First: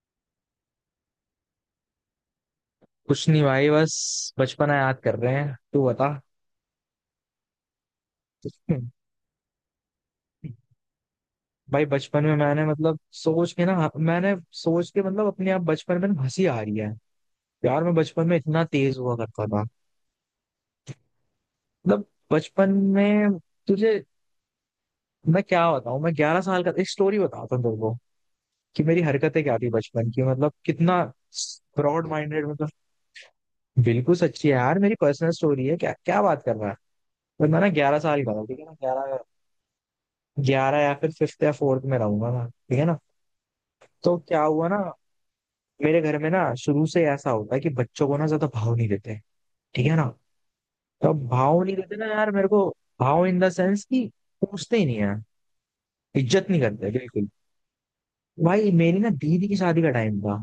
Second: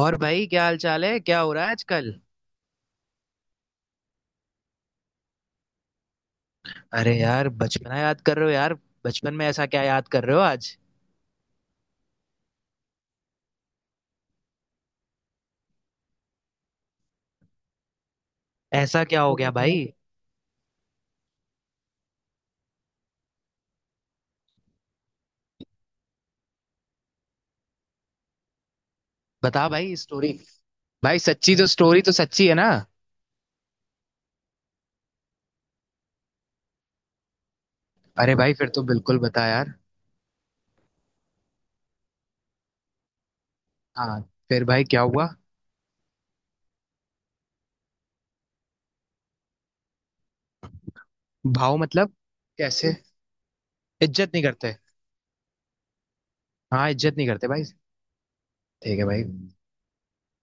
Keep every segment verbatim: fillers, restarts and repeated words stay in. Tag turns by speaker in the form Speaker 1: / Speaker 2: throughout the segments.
Speaker 1: और भाई, क्या हाल चाल है? क्या हो रहा है आजकल?
Speaker 2: कुछ नहीं भाई, बस बचपना याद कर रहे हैं। तू बता।
Speaker 1: अरे यार, बचपना याद कर रहे हो यार? बचपन में ऐसा क्या याद कर रहे हो आज?
Speaker 2: भाई बचपन में मैंने मतलब सोच के ना, मैंने सोच के, मतलब अपने आप बचपन में ना हंसी आ रही है यार। मैं बचपन में इतना तेज
Speaker 1: ऐसा
Speaker 2: हुआ
Speaker 1: क्या हो
Speaker 2: करता
Speaker 1: गया
Speaker 2: था।
Speaker 1: भाई?
Speaker 2: मतलब बचपन में तुझे मैं क्या बताऊं, मैं ग्यारह साल का, एक स्टोरी बताता हूँ तुमको कि मेरी हरकतें क्या
Speaker 1: बता
Speaker 2: थी
Speaker 1: भाई
Speaker 2: बचपन की,
Speaker 1: स्टोरी।
Speaker 2: मतलब कितना
Speaker 1: भाई सच्ची तो? स्टोरी
Speaker 2: ब्रॉड
Speaker 1: तो सच्ची
Speaker 2: माइंडेड।
Speaker 1: है
Speaker 2: मतलब
Speaker 1: ना?
Speaker 2: बिल्कुल सच्ची है यार, मेरी पर्सनल स्टोरी है, क्या क्या बात कर रहा है। पर मैं ना ग्यारह साल का
Speaker 1: अरे
Speaker 2: था,
Speaker 1: भाई,
Speaker 2: ठीक है
Speaker 1: फिर
Speaker 2: ना।
Speaker 1: तो बिल्कुल
Speaker 2: ग्यारह,
Speaker 1: बता यार।
Speaker 2: ग्यारह या फिर फिफ्थ या फोर्थ में रहूंगा मैं, ठीक है ना। तो
Speaker 1: हाँ।
Speaker 2: क्या
Speaker 1: फिर
Speaker 2: हुआ ना,
Speaker 1: भाई क्या हुआ?
Speaker 2: मेरे घर में ना शुरू से ऐसा होता है कि बच्चों को ना ज्यादा भाव नहीं देते, ठीक है ना। तो अब भाव नहीं
Speaker 1: भाव
Speaker 2: देते ना
Speaker 1: मतलब?
Speaker 2: यार मेरे को।
Speaker 1: कैसे?
Speaker 2: भाव इन द सेंस कि
Speaker 1: इज्जत नहीं करते?
Speaker 2: पूछते ही नहीं है, इज्जत नहीं
Speaker 1: हाँ,
Speaker 2: करते
Speaker 1: इज्जत नहीं
Speaker 2: बिल्कुल।
Speaker 1: करते भाई।
Speaker 2: भाई मेरी
Speaker 1: ठीक है
Speaker 2: ना
Speaker 1: भाई।
Speaker 2: दीदी की शादी का टाइम था।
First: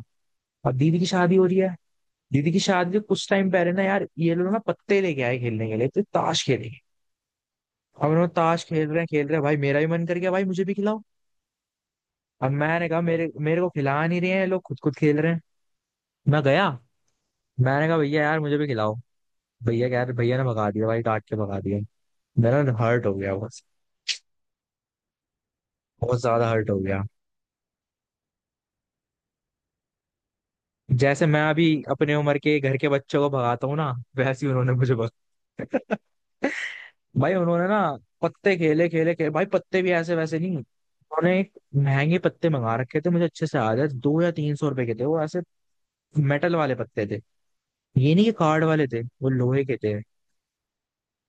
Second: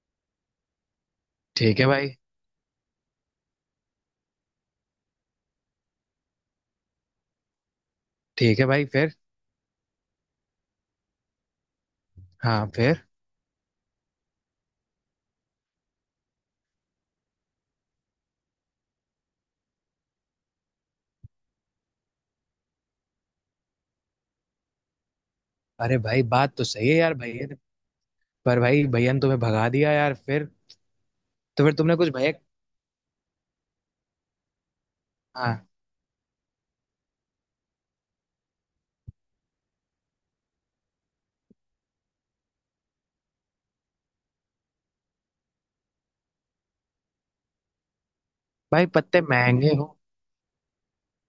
Speaker 2: अब दीदी की शादी हो रही है।
Speaker 1: ठीक है भाई।
Speaker 2: दीदी की शादी से कुछ टाइम पहले ना यार ये लोग ना पत्ते लेके आए खेलने के लिए, तो ताश खेलेंगे। अब उन्होंने,
Speaker 1: ठीक
Speaker 2: ताश
Speaker 1: है भाई,
Speaker 2: खेल रहे हैं
Speaker 1: फिर?
Speaker 2: खेल रहे हैं, भाई मेरा भी मन कर गया, भाई मुझे भी खिलाओ। अब
Speaker 1: हाँ,
Speaker 2: मैंने कहा
Speaker 1: फिर?
Speaker 2: मेरे मेरे को खिला नहीं रहे हैं ये लोग, खुद खुद खेल रहे हैं। मैं गया, मैंने कहा भैया यार मुझे भी खिलाओ। भैया कह रहे, भैया ने भगा दिया भाई, काट के भगा दिया। मेरा हर्ट हो गया बहुत,
Speaker 1: अरे
Speaker 2: बहुत
Speaker 1: भाई,
Speaker 2: ज्यादा
Speaker 1: बात तो
Speaker 2: हर्ट हो
Speaker 1: सही है
Speaker 2: गया।
Speaker 1: यार, भैया ने-। पर भाई, भैया ने तुम्हें भगा दिया यार, फिर?
Speaker 2: जैसे मैं
Speaker 1: तो
Speaker 2: अभी
Speaker 1: फिर तुमने कुछ
Speaker 2: अपने
Speaker 1: भैया?
Speaker 2: उम्र के घर के बच्चों को भगाता हूँ ना, वैसे ही उन्होंने मुझे भगा।
Speaker 1: हाँ।
Speaker 2: भाई उन्होंने ना पत्ते खेले खेले खेले, भाई पत्ते भी ऐसे वैसे नहीं, उन्होंने एक महंगे पत्ते मंगा रखे थे, मुझे अच्छे से याद है, दो या तीन सौ रुपए के थे वो, ऐसे मेटल वाले पत्ते थे। ये नहीं कि कार्ड
Speaker 1: भाई
Speaker 2: वाले थे,
Speaker 1: पत्ते
Speaker 2: वो लोहे
Speaker 1: महंगे
Speaker 2: के
Speaker 1: हो।
Speaker 2: थे।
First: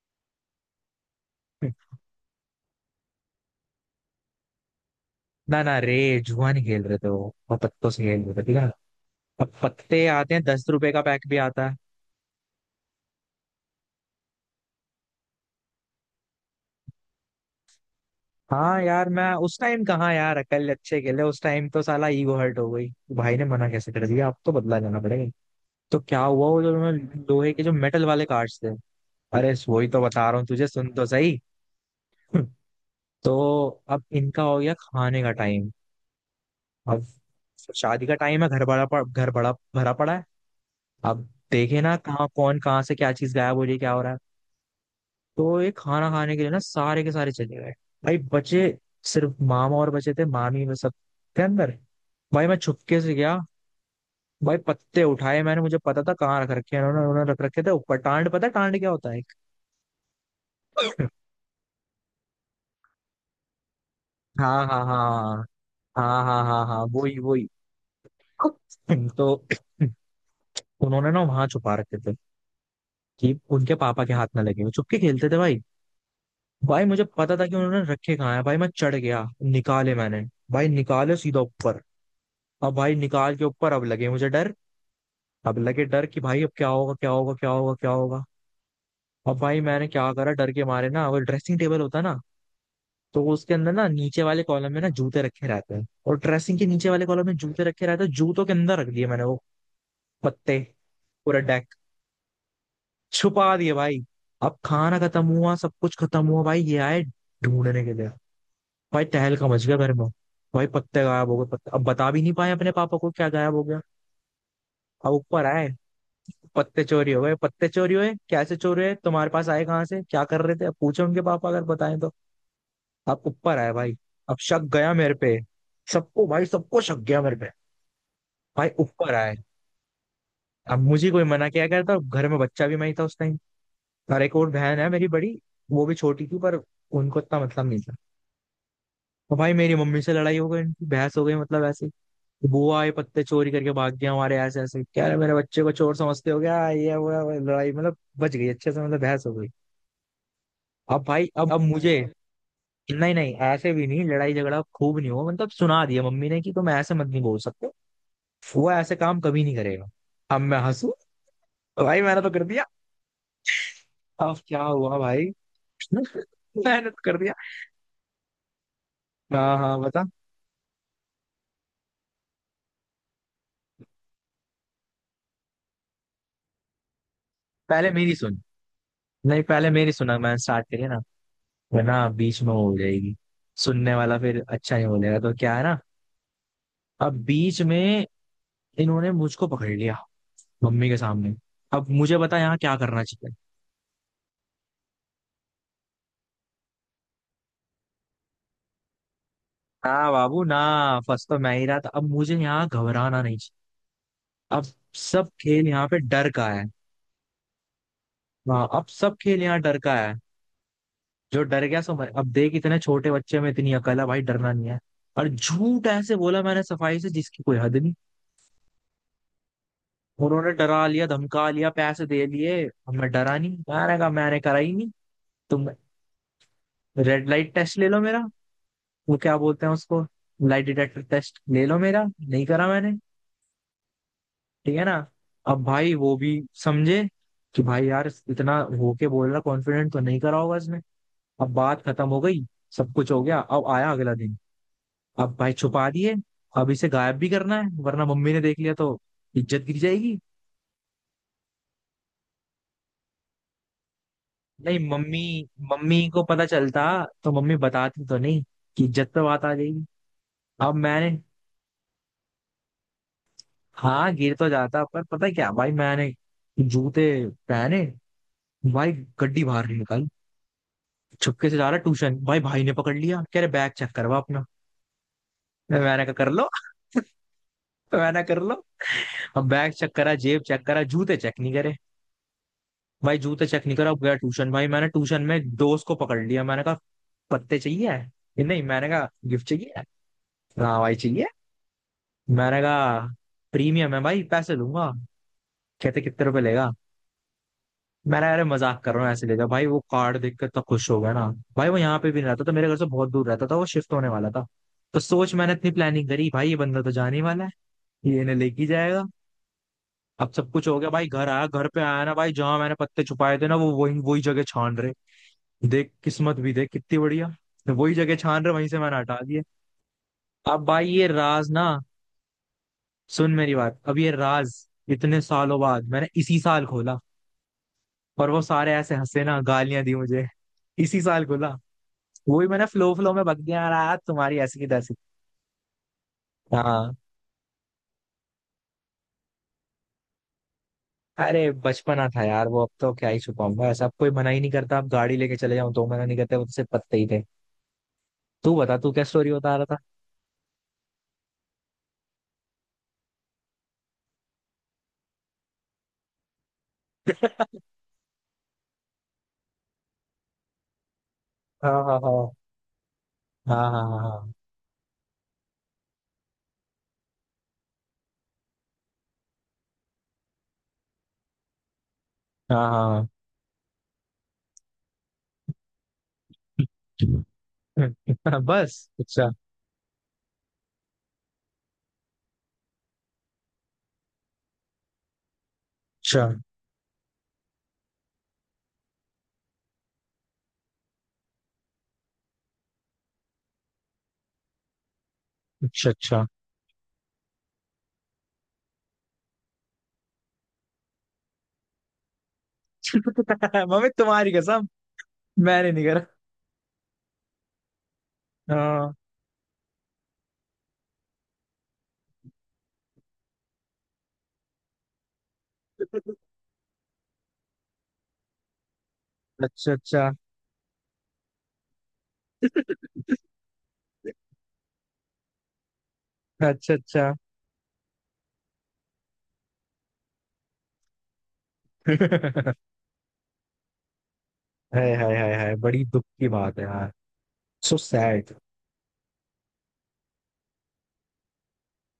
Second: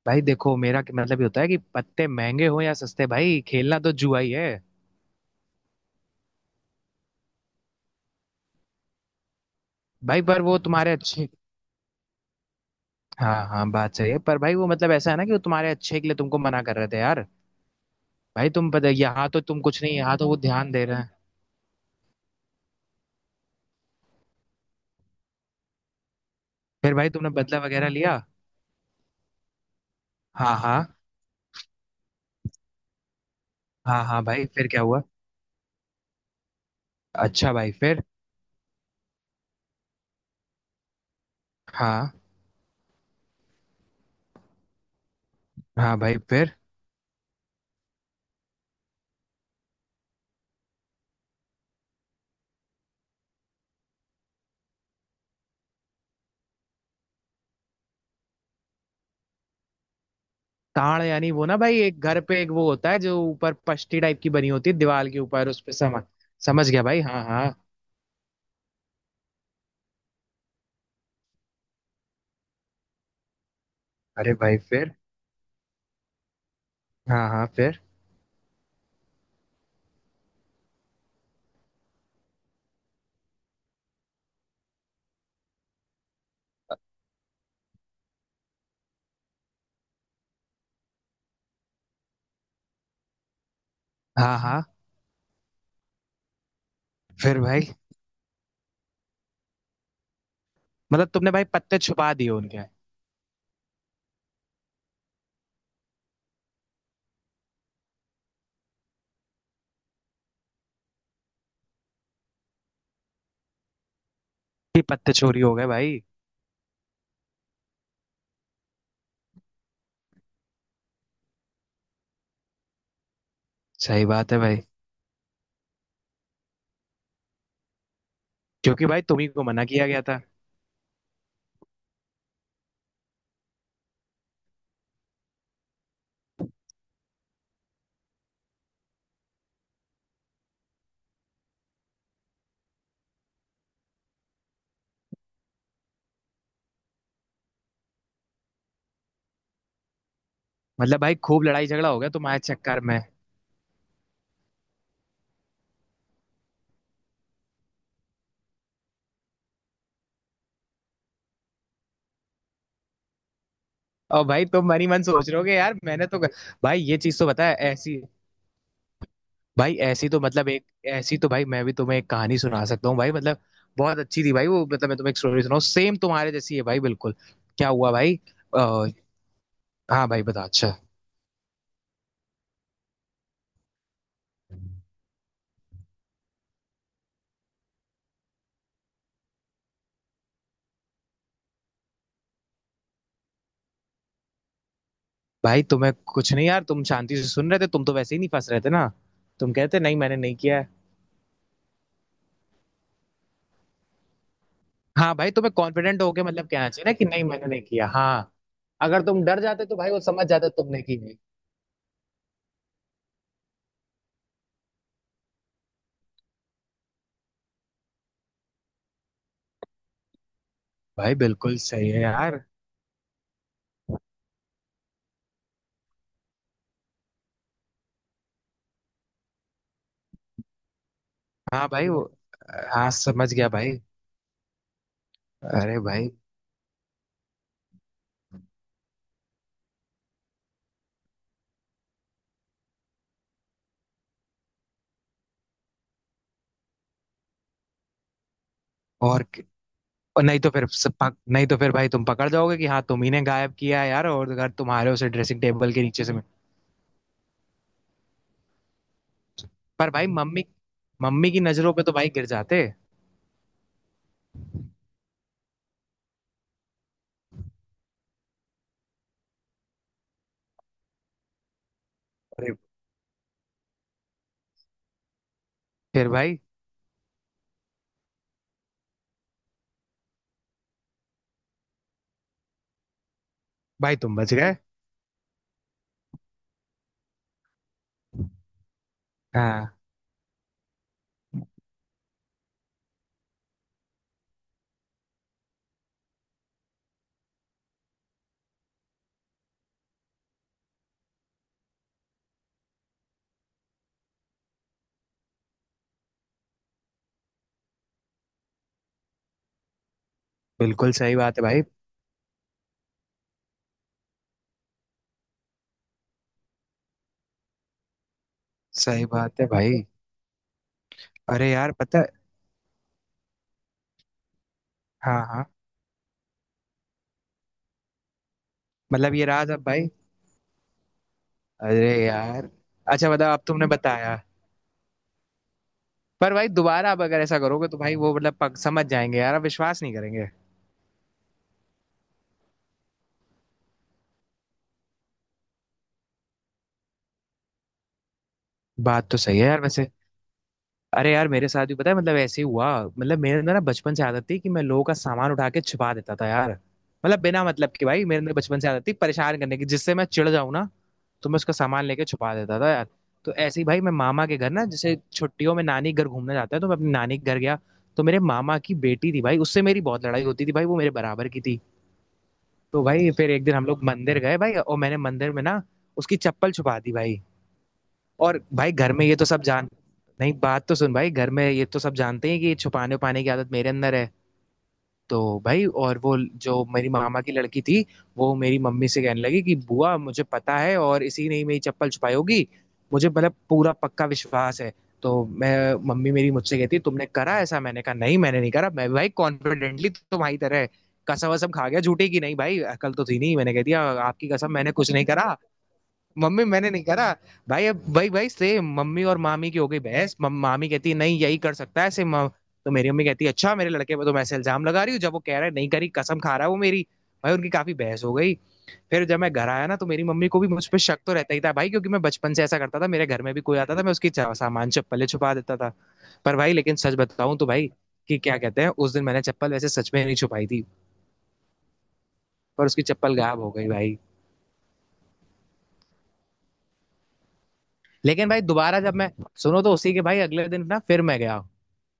Speaker 1: भाई देखो मेरा क्या- मतलब ये होता है कि पत्ते महंगे हो या सस्ते, भाई खेलना तो जुआ ही है।
Speaker 2: ना ना रे, जुआ नहीं खेल रहे थे वो वो पत्तों से खेल रहे थे, ठीक है ना। अब पत्ते
Speaker 1: भाई
Speaker 2: आते
Speaker 1: पर
Speaker 2: हैं
Speaker 1: वो
Speaker 2: दस रुपए
Speaker 1: तुम्हारे
Speaker 2: का पैक
Speaker 1: अच्छे।
Speaker 2: भी आता।
Speaker 1: हाँ हाँ, बात सही है, पर भाई वो मतलब ऐसा है ना कि वो तुम्हारे अच्छे के लिए तुमको मना कर रहे थे यार। भाई तुम
Speaker 2: हाँ
Speaker 1: पता,
Speaker 2: यार,
Speaker 1: यहाँ
Speaker 2: मैं
Speaker 1: तो
Speaker 2: उस
Speaker 1: तुम कुछ
Speaker 2: टाइम
Speaker 1: नहीं,
Speaker 2: कहाँ
Speaker 1: यहाँ तो वो
Speaker 2: यार कल
Speaker 1: ध्यान दे रहे
Speaker 2: अच्छे
Speaker 1: हैं।
Speaker 2: खेले, उस टाइम तो साला ईगो हर्ट हो गई। भाई ने मना कैसे कर दिया, अब तो बदला लेना पड़ेगा। तो क्या हुआ, वो जो
Speaker 1: फिर भाई,
Speaker 2: मैं-
Speaker 1: तुमने
Speaker 2: लोहे
Speaker 1: बदला
Speaker 2: के जो
Speaker 1: वगैरह
Speaker 2: मेटल
Speaker 1: लिया?
Speaker 2: वाले कार्ड्स थे। अरे वही तो बता रहा हूँ
Speaker 1: हाँ
Speaker 2: तुझे, सुन
Speaker 1: हाँ।
Speaker 2: तो सही। तो अब
Speaker 1: हाँ हाँ
Speaker 2: इनका
Speaker 1: भाई,
Speaker 2: हो
Speaker 1: फिर
Speaker 2: गया
Speaker 1: क्या हुआ?
Speaker 2: खाने का टाइम। अब
Speaker 1: अच्छा भाई, फिर?
Speaker 2: शादी का टाइम है, घर बड़ा पड़, घर बड़ा भरा पड़ा है। अब देखे ना
Speaker 1: हाँ
Speaker 2: कहाँ कौन कहाँ से क्या चीज गायब हो रही है क्या हो रहा है। तो ये
Speaker 1: हाँ
Speaker 2: खाना
Speaker 1: भाई,
Speaker 2: खाने के लिए
Speaker 1: फिर?
Speaker 2: ना सारे के सारे चले गए। भाई बचे सिर्फ मामा, और बचे थे मामी, में सब के अंदर। भाई मैं छुपके से गया, भाई पत्ते उठाए मैंने, मुझे पता था कहाँ रख रखे हैं उन्होंने उन्होंने रख रखे थे ऊपर टांड, पता है टांड क्या होता है।
Speaker 1: ताड़ यानी वो ना भाई, एक घर पे एक वो होता है जो ऊपर पष्टी टाइप की बनी
Speaker 2: हाँ
Speaker 1: होती है
Speaker 2: हाँ
Speaker 1: दीवार के
Speaker 2: हाँ।
Speaker 1: ऊपर, उस पे समझ।
Speaker 2: हाँ हाँ हाँ
Speaker 1: समझ
Speaker 2: हाँ,
Speaker 1: गया भाई,
Speaker 2: वही
Speaker 1: हाँ हाँ।
Speaker 2: वही। तो उन्होंने ना वहां छुपा रखे थे कि उनके पापा के हाथ
Speaker 1: अरे
Speaker 2: ना
Speaker 1: भाई,
Speaker 2: लगे, वो
Speaker 1: फिर?
Speaker 2: चुपके खेलते थे भाई। भाई मुझे
Speaker 1: हाँ
Speaker 2: पता था
Speaker 1: हाँ,
Speaker 2: कि उन्होंने
Speaker 1: फिर?
Speaker 2: रखे कहाँ है, भाई मैं चढ़ गया, निकाले मैंने। भाई निकाले सीधा ऊपर, अब भाई निकाल के ऊपर अब लगे मुझे डर। अब लगे डर कि भाई अब क्या होगा क्या होगा क्या होगा क्या होगा। अब भाई मैंने क्या करा, डर के मारे ना, वो ड्रेसिंग टेबल होता है ना, तो उसके अंदर ना नीचे
Speaker 1: हाँ
Speaker 2: वाले कॉलम
Speaker 1: हाँ,
Speaker 2: में ना जूते रखे रहते हैं, और ड्रेसिंग के नीचे वाले कॉलम में
Speaker 1: फिर
Speaker 2: जूते
Speaker 1: भाई?
Speaker 2: रखे रहते हैं, जूतों के अंदर रख दिए मैंने वो पत्ते।
Speaker 1: मतलब तुमने
Speaker 2: पूरा
Speaker 1: भाई
Speaker 2: डेक
Speaker 1: पत्ते छुपा दिए उनके?
Speaker 2: छुपा दिए भाई। अब खाना खत्म हुआ सब कुछ खत्म हुआ, भाई ये आए ढूंढने के लिए। भाई तहलका मच गया घर में। भाई पत्ते गायब हो गए, पत्ते अब बता भी नहीं पाए अपने पापा को क्या गायब हो गया।
Speaker 1: कि
Speaker 2: अब
Speaker 1: पत्ते चोरी
Speaker 2: ऊपर
Speaker 1: हो गए
Speaker 2: आए,
Speaker 1: भाई?
Speaker 2: पत्ते चोरी हो गए, पत्ते चोरी हुए कैसे चोरी हुए, तुम्हारे पास आए कहाँ से, क्या कर रहे थे, अब पूछे उनके पापा, अगर बताएं तो। अब ऊपर आए भाई,
Speaker 1: सही बात
Speaker 2: अब
Speaker 1: है भाई।
Speaker 2: शक गया मेरे पे, सबको भाई सबको शक गया मेरे पे। भाई
Speaker 1: क्योंकि भाई
Speaker 2: ऊपर
Speaker 1: तुम्ही
Speaker 2: आए।
Speaker 1: को मना किया गया था।
Speaker 2: अब मुझे कोई मना क्या करता, घर में बच्चा भी मैं ही था उस टाइम। और एक और बहन है मेरी बड़ी, वो भी छोटी थी पर उनको इतना मतलब नहीं था। तो भाई मेरी मम्मी से लड़ाई हो गई, इनकी बहस हो गई, मतलब ऐसे ही। बुआ ये पत्ते चोरी करके भाग गया हमारे ऐसे ऐसे, क्या रे मेरे बच्चे को चोर समझते हो क्या, ये वो है, वो, है, लड़ाई मतलब बच गई अच्छे से, मतलब बहस हो गई।
Speaker 1: मतलब
Speaker 2: अब
Speaker 1: भाई
Speaker 2: भाई
Speaker 1: खूब
Speaker 2: अब अब
Speaker 1: लड़ाई झगड़ा
Speaker 2: मुझे,
Speaker 1: हो गया तुम्हारे चक्कर में?
Speaker 2: नहीं नहीं ऐसे भी नहीं, लड़ाई झगड़ा खूब नहीं हुआ, मतलब सुना दिया मम्मी ने कि तुम ऐसे मत, नहीं बोल सकते, वो ऐसे काम कभी नहीं करेगा। अब मैं हंसू, भाई मैंने तो कर दिया।
Speaker 1: और
Speaker 2: अब
Speaker 1: भाई
Speaker 2: क्या
Speaker 1: तुम मन ही
Speaker 2: हुआ
Speaker 1: मन
Speaker 2: भाई।
Speaker 1: सोच रहे होगे यार, मैंने तो। भाई ये
Speaker 2: मेहनत कर
Speaker 1: चीज तो
Speaker 2: दिया।
Speaker 1: बताया ऐसी।
Speaker 2: हाँ
Speaker 1: भाई
Speaker 2: हाँ, बता।
Speaker 1: ऐसी तो मतलब एक। ऐसी तो भाई मैं भी तुम्हें एक कहानी सुना सकता हूँ भाई, मतलब बहुत अच्छी थी भाई वो, मतलब मैं तुम्हें एक स्टोरी सुनाऊँ, सेम तुम्हारे जैसी है भाई, बिल्कुल। क्या
Speaker 2: पहले
Speaker 1: हुआ
Speaker 2: मेरी
Speaker 1: भाई?
Speaker 2: सुन,
Speaker 1: आ,।
Speaker 2: नहीं पहले मेरी
Speaker 1: हाँ
Speaker 2: सुना,
Speaker 1: भाई,
Speaker 2: मैंने
Speaker 1: बता,
Speaker 2: स्टार्ट
Speaker 1: अच्छा।
Speaker 2: करी ना, वरना बीच में वो हो जाएगी, सुनने वाला फिर अच्छा नहीं बोलेगा, तो क्या है ना। अब बीच में इन्होंने मुझको पकड़ लिया मम्मी के सामने। अब मुझे बता यहाँ क्या करना चाहिए।
Speaker 1: भाई तुम्हें कुछ नहीं यार, तुम शांति से सुन रहे थे, तुम तो वैसे ही नहीं फंस रहे थे ना। तुम कहते
Speaker 2: ना
Speaker 1: नहीं, मैंने नहीं
Speaker 2: बाबू ना,
Speaker 1: किया है।
Speaker 2: फर्स्ट तो मैं ही रहा था, अब मुझे यहाँ घबराना नहीं चाहिए। अब
Speaker 1: हाँ
Speaker 2: सब
Speaker 1: भाई, तुम्हें
Speaker 2: खेल यहाँ पे
Speaker 1: कॉन्फिडेंट होके
Speaker 2: डर
Speaker 1: मतलब
Speaker 2: का है।
Speaker 1: कहना चाहिए ना कि नहीं, मैंने नहीं किया। हाँ,
Speaker 2: हाँ, अब
Speaker 1: अगर
Speaker 2: सब
Speaker 1: तुम डर
Speaker 2: खेल यहाँ
Speaker 1: जाते तो
Speaker 2: डर
Speaker 1: भाई
Speaker 2: का
Speaker 1: वो
Speaker 2: है।
Speaker 1: समझ जाते तुमने की नहीं।
Speaker 2: जो डर गया सो मर। अब देख इतने छोटे बच्चे में इतनी अकल है, भाई डरना नहीं है। और झूठ ऐसे बोला मैंने सफाई से जिसकी कोई हद नहीं। उन्होंने डरा लिया,
Speaker 1: भाई
Speaker 2: धमका
Speaker 1: बिल्कुल
Speaker 2: लिया,
Speaker 1: सही है
Speaker 2: पैसे दे
Speaker 1: यार।
Speaker 2: लिए, अब मैं डरा नहीं, मैंने कहा मैंने करा ही नहीं। तुम रेड लाइट टेस्ट ले लो मेरा, वो क्या बोलते हैं उसको, लाइट डिटेक्टर टेस्ट ले
Speaker 1: हाँ
Speaker 2: लो
Speaker 1: भाई वो।
Speaker 2: मेरा। नहीं करा
Speaker 1: हाँ,
Speaker 2: मैंने,
Speaker 1: समझ गया भाई।
Speaker 2: ठीक है ना। अब
Speaker 1: अरे
Speaker 2: भाई
Speaker 1: भाई।
Speaker 2: वो भी समझे कि भाई यार इतना होके बोल रहा कॉन्फिडेंट, तो नहीं करा होगा इसने। अब बात खत्म हो गई, सब कुछ हो गया, अब आया अगला दिन। अब भाई छुपा दिए, अब इसे गायब भी करना है, वरना मम्मी ने देख लिया तो
Speaker 1: और क-।
Speaker 2: इज्जत गिर जाएगी।
Speaker 1: और नहीं तो फिर सब पक, नहीं तो फिर भाई तुम पकड़ जाओगे कि हाँ तुम ही ने गायब किया है यार। और अगर
Speaker 2: नहीं
Speaker 1: तुम्हारे उसे
Speaker 2: मम्मी
Speaker 1: ड्रेसिंग टेबल के नीचे
Speaker 2: मम्मी
Speaker 1: से
Speaker 2: को
Speaker 1: मैं।
Speaker 2: पता चलता तो मम्मी बताती तो नहीं, कि इज्जत पे बात आ जाएगी।
Speaker 1: पर भाई मम्मी,
Speaker 2: अब मैंने,
Speaker 1: मम्मी की नजरों पे तो भाई गिर जाते।
Speaker 2: हाँ गिर तो जाता पर पता है क्या भाई, मैंने जूते पहने भाई, गड्डी बाहर निकाली, छुपके से जा रहा ट्यूशन, भाई
Speaker 1: अरे,
Speaker 2: भाई ने पकड़ लिया, कह रहे बैग चेक करवा अपना। मैंने
Speaker 1: फिर
Speaker 2: कहा कर
Speaker 1: भाई,
Speaker 2: लो। मैंने कहा, कर लो। अब बैग चेक करा, जेब चेक करा, जूते चेक नहीं करे। भाई जूते चेक नहीं करा,
Speaker 1: भाई
Speaker 2: गया
Speaker 1: तुम बच
Speaker 2: ट्यूशन,
Speaker 1: गए?
Speaker 2: भाई मैंने ट्यूशन में दोस्त को पकड़ लिया, मैंने कहा पत्ते चाहिए। ये नहीं, मैंने कहा गिफ्ट
Speaker 1: हाँ।
Speaker 2: चाहिए। हाँ भाई चाहिए, मैंने कहा प्रीमियम है भाई, पैसे दूंगा। कहते कितने रुपए लेगा, मैंने कहा, अरे मजाक कर रहा हूँ, ऐसे ले जाओ। भाई वो कार्ड देख के इतना खुश हो गया ना। भाई वो यहाँ पे भी नहीं रहता था, मेरे घर से बहुत दूर रहता था, वो शिफ्ट होने वाला था। तो सोच मैंने इतनी प्लानिंग करी, भाई ये बंदा तो जाने वाला है, ये इन्हें लेके जाएगा। अब सब कुछ हो गया
Speaker 1: बिल्कुल
Speaker 2: भाई,
Speaker 1: सही
Speaker 2: घर
Speaker 1: बात है
Speaker 2: आया,
Speaker 1: भाई।
Speaker 2: घर पे आया ना भाई, जहां मैंने पत्ते छुपाए थे ना, वो वही वही जगह छान रहे। देख किस्मत भी देख कितनी बढ़िया, वही जगह छान रहे, वहीं से मैंने
Speaker 1: सही
Speaker 2: हटा
Speaker 1: बात
Speaker 2: दिए।
Speaker 1: है भाई।
Speaker 2: अब भाई ये राज
Speaker 1: अरे
Speaker 2: ना,
Speaker 1: यार, पता है।
Speaker 2: सुन मेरी बात, अब ये राज इतने
Speaker 1: हाँ हाँ।
Speaker 2: सालों बाद मैंने इसी साल खोला। और वो सारे ऐसे
Speaker 1: मतलब
Speaker 2: हंसे
Speaker 1: ये
Speaker 2: ना,
Speaker 1: रहा अब
Speaker 2: गालियां
Speaker 1: भाई।
Speaker 2: दी मुझे। इसी साल खोला,
Speaker 1: अरे
Speaker 2: वही
Speaker 1: यार।
Speaker 2: मैंने फ्लो
Speaker 1: अच्छा,
Speaker 2: फ्लो में
Speaker 1: बताओ
Speaker 2: बक
Speaker 1: अब
Speaker 2: दिया
Speaker 1: तुमने
Speaker 2: यार,
Speaker 1: बताया।
Speaker 2: तुम्हारी ऐसी की तैसी।
Speaker 1: पर भाई दोबारा
Speaker 2: हाँ,
Speaker 1: अब अगर ऐसा करोगे तो भाई वो मतलब पक, समझ जाएंगे यार, अब विश्वास नहीं करेंगे।
Speaker 2: अरे बचपना था यार वो, अब तो क्या ही छुपाऊंगा ऐसा, अब कोई मना ही नहीं करता, अब गाड़ी लेके चले जाऊं तो मना नहीं करते, वो तो सिर्फ पत्ते ही थे। तू बता, तू क्या
Speaker 1: बात तो
Speaker 2: स्टोरी
Speaker 1: सही है
Speaker 2: बता
Speaker 1: यार
Speaker 2: रहा था।
Speaker 1: वैसे। अरे यार, मेरे साथ भी पता है मतलब ऐसे ही हुआ। मतलब मेरे अंदर ना बचपन से आदत थी कि मैं लोगों का सामान उठा के छिपा देता था यार। मतलब बिना मतलब, कि भाई मेरे अंदर बचपन से आदत थी परेशान करने की, जिससे मैं चिढ़ जाऊं ना, तो मैं उसका
Speaker 2: हाँ
Speaker 1: सामान लेके
Speaker 2: हाँ
Speaker 1: छुपा देता था यार। तो
Speaker 2: हाँ
Speaker 1: ऐसे ही भाई
Speaker 2: हाँ।
Speaker 1: मैं
Speaker 2: हाँ
Speaker 1: मामा
Speaker 2: हाँ
Speaker 1: के घर ना, जैसे छुट्टियों में नानी के घर घूमने जाता है, तो मैं अपनी नानी के घर गया। तो मेरे मामा की बेटी थी भाई, उससे मेरी बहुत लड़ाई होती थी भाई, वो मेरे बराबर की थी। तो
Speaker 2: हाँ
Speaker 1: भाई फिर एक दिन हम लोग मंदिर गए भाई, और मैंने मंदिर में ना उसकी चप्पल छुपा दी भाई।
Speaker 2: हाँ। हाँ।
Speaker 1: और भाई
Speaker 2: बस
Speaker 1: घर में ये तो
Speaker 2: अच्छा।
Speaker 1: सब जान। नहीं, बात तो सुन भाई, घर में ये तो सब जानते हैं कि ये छुपाने उपाने की आदत मेरे अंदर है। तो भाई और वो
Speaker 2: अच्छा
Speaker 1: जो मेरी मामा की लड़की थी, वो मेरी मम्मी से कहने लगी कि बुआ मुझे पता है और इसी ने ही मेरी चप्पल छुपाई होगी, मुझे मतलब पूरा पक्का विश्वास है। तो मैं,
Speaker 2: अच्छा
Speaker 1: मम्मी
Speaker 2: अच्छा।
Speaker 1: मेरी मुझसे कहती तुमने करा ऐसा, मैंने कहा नहीं मैंने नहीं करा, मैं भी भाई कॉन्फिडेंटली तुम्हारी तरह कसम वसम खा गया झूठे की, नहीं भाई अकल तो थी नहीं, मैंने कह दिया
Speaker 2: मम्मी
Speaker 1: आपकी
Speaker 2: तुम्हारी
Speaker 1: कसम
Speaker 2: कसम,
Speaker 1: मैंने कुछ नहीं करा,
Speaker 2: मैंने नहीं करा।
Speaker 1: मम्मी मैंने नहीं करा। भाई अब भाई भाई सेम
Speaker 2: हाँ
Speaker 1: मम्मी और मामी की हो गई बहस। मम- मामी कहती है नहीं यही कर सकता है ऐसे म-। तो मेरी मम्मी कहती है अच्छा, मेरे लड़के पे तुम ऐसे इल्जाम लगा रही हो जब वो कह रहा है नहीं करी, कसम खा रहा है वो मेरी। भाई उनकी काफी बहस हो गई। फिर जब मैं घर आया
Speaker 2: अच्छा
Speaker 1: ना, तो मेरी
Speaker 2: अच्छा।
Speaker 1: मम्मी को भी मुझ पर शक तो रहता ही था भाई, क्योंकि मैं बचपन से ऐसा करता था, मेरे घर में भी कोई आता था मैं उसकी चा- सामान चप्पलें छुपा देता था। पर भाई
Speaker 2: अच्छा
Speaker 1: लेकिन सच
Speaker 2: अच्छा।
Speaker 1: बताऊं तो भाई कि क्या कहते हैं, उस दिन मैंने चप्पल वैसे सच में नहीं छुपाई थी, पर उसकी चप्पल गायब हो गई भाई।
Speaker 2: हाय हाय हाय हाय, बड़ी दुख की बात है यार, सो
Speaker 1: लेकिन
Speaker 2: सैड।
Speaker 1: भाई दोबारा जब मैं, सुनो तो, उसी के भाई अगले दिन ना फिर मैं गया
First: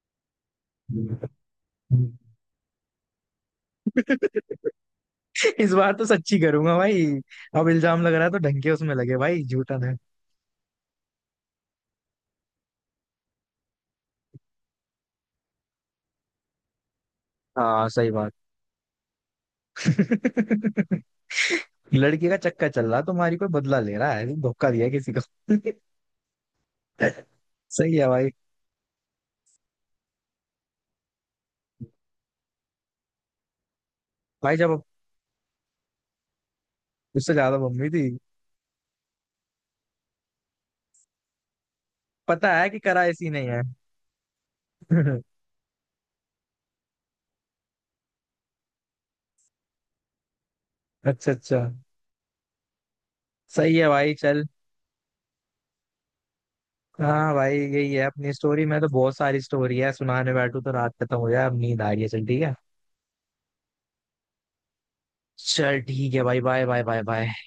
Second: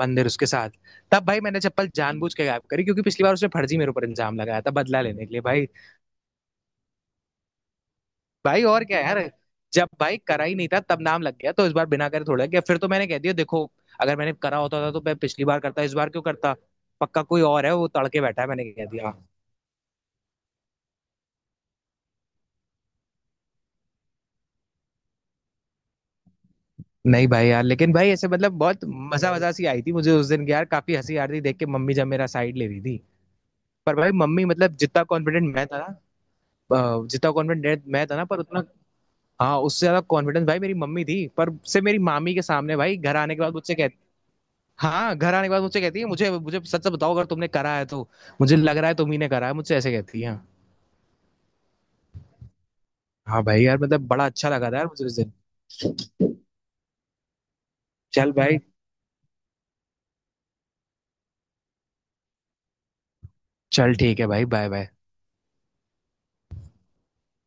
Speaker 1: मंदिर उसके साथ। तब भाई मैंने चप्पल जानबूझ के गायब करी, क्योंकि पिछली बार उसने फर्जी मेरे ऊपर इंजाम लगाया था, बदला लेने के लिए भाई।
Speaker 2: इस बार तो सच्ची करूंगा भाई। अब इल्जाम लग रहा है तो ढंग
Speaker 1: भाई
Speaker 2: के
Speaker 1: और
Speaker 2: उसमें
Speaker 1: क्या
Speaker 2: लगे,
Speaker 1: यार।
Speaker 2: भाई झूठा
Speaker 1: जब
Speaker 2: है।
Speaker 1: भाई करा ही नहीं था तब नाम लग गया, तो इस बार बिना करे थोड़ा गया। फिर तो मैंने कह दिया देखो, अगर मैंने करा होता था तो मैं पिछली बार करता, इस बार क्यों करता? पक्का कोई और है,
Speaker 2: हाँ
Speaker 1: वो
Speaker 2: सही
Speaker 1: तड़के
Speaker 2: बात।
Speaker 1: बैठा है, मैंने कह दिया।
Speaker 2: लड़की का चक्कर चल रहा तुम्हारी, कोई बदला ले रहा है, धोखा दिया किसी को।
Speaker 1: नहीं भाई यार, लेकिन
Speaker 2: सही है
Speaker 1: भाई ऐसे
Speaker 2: भाई।
Speaker 1: मतलब बहुत मजा मजा सी आई थी मुझे उस दिन की यार, काफी हंसी आ रही थी देख के, मम्मी जब मेरा साइड ले रही थी। पर भाई मम्मी
Speaker 2: भाई
Speaker 1: मतलब
Speaker 2: जब,
Speaker 1: जितना कॉन्फिडेंट मैं था ना, जितना
Speaker 2: उससे ज्यादा
Speaker 1: कॉन्फिडेंट
Speaker 2: मम्मी
Speaker 1: मैं
Speaker 2: थी,
Speaker 1: था ना पर उतना। हाँ, उससे ज्यादा कॉन्फिडेंस भाई मेरी मम्मी थी। पर से मेरी मामी के
Speaker 2: पता है
Speaker 1: सामने
Speaker 2: कि
Speaker 1: भाई
Speaker 2: करा
Speaker 1: घर
Speaker 2: ऐसी
Speaker 1: आने के
Speaker 2: नहीं
Speaker 1: बाद
Speaker 2: है।
Speaker 1: मुझसे कहती। हाँ, घर आने के बाद मुझसे कहती है मुझे मुझे सच सच बताओ अगर तुमने करा है तो, मुझे लग रहा है तुम ही ने करा है मुझझे, ऐसे कहती है।
Speaker 2: अच्छा अच्छा।
Speaker 1: हाँ भाई
Speaker 2: सही
Speaker 1: यार,
Speaker 2: है
Speaker 1: मतलब
Speaker 2: भाई,
Speaker 1: बड़ा
Speaker 2: चल।
Speaker 1: अच्छा लगा था यार मुझे उस दिन।
Speaker 2: हाँ भाई यही है, अपनी
Speaker 1: चल भाई।
Speaker 2: स्टोरी में तो बहुत सारी स्टोरी है, सुनाने बैठू तो रात खत्म हो जाए, अब नींद आ रही है, चल ठीक है।
Speaker 1: चल, ठीक है भाई, बाय बाय।
Speaker 2: चल ठीक है भाई, बाय बाय बाय बाय।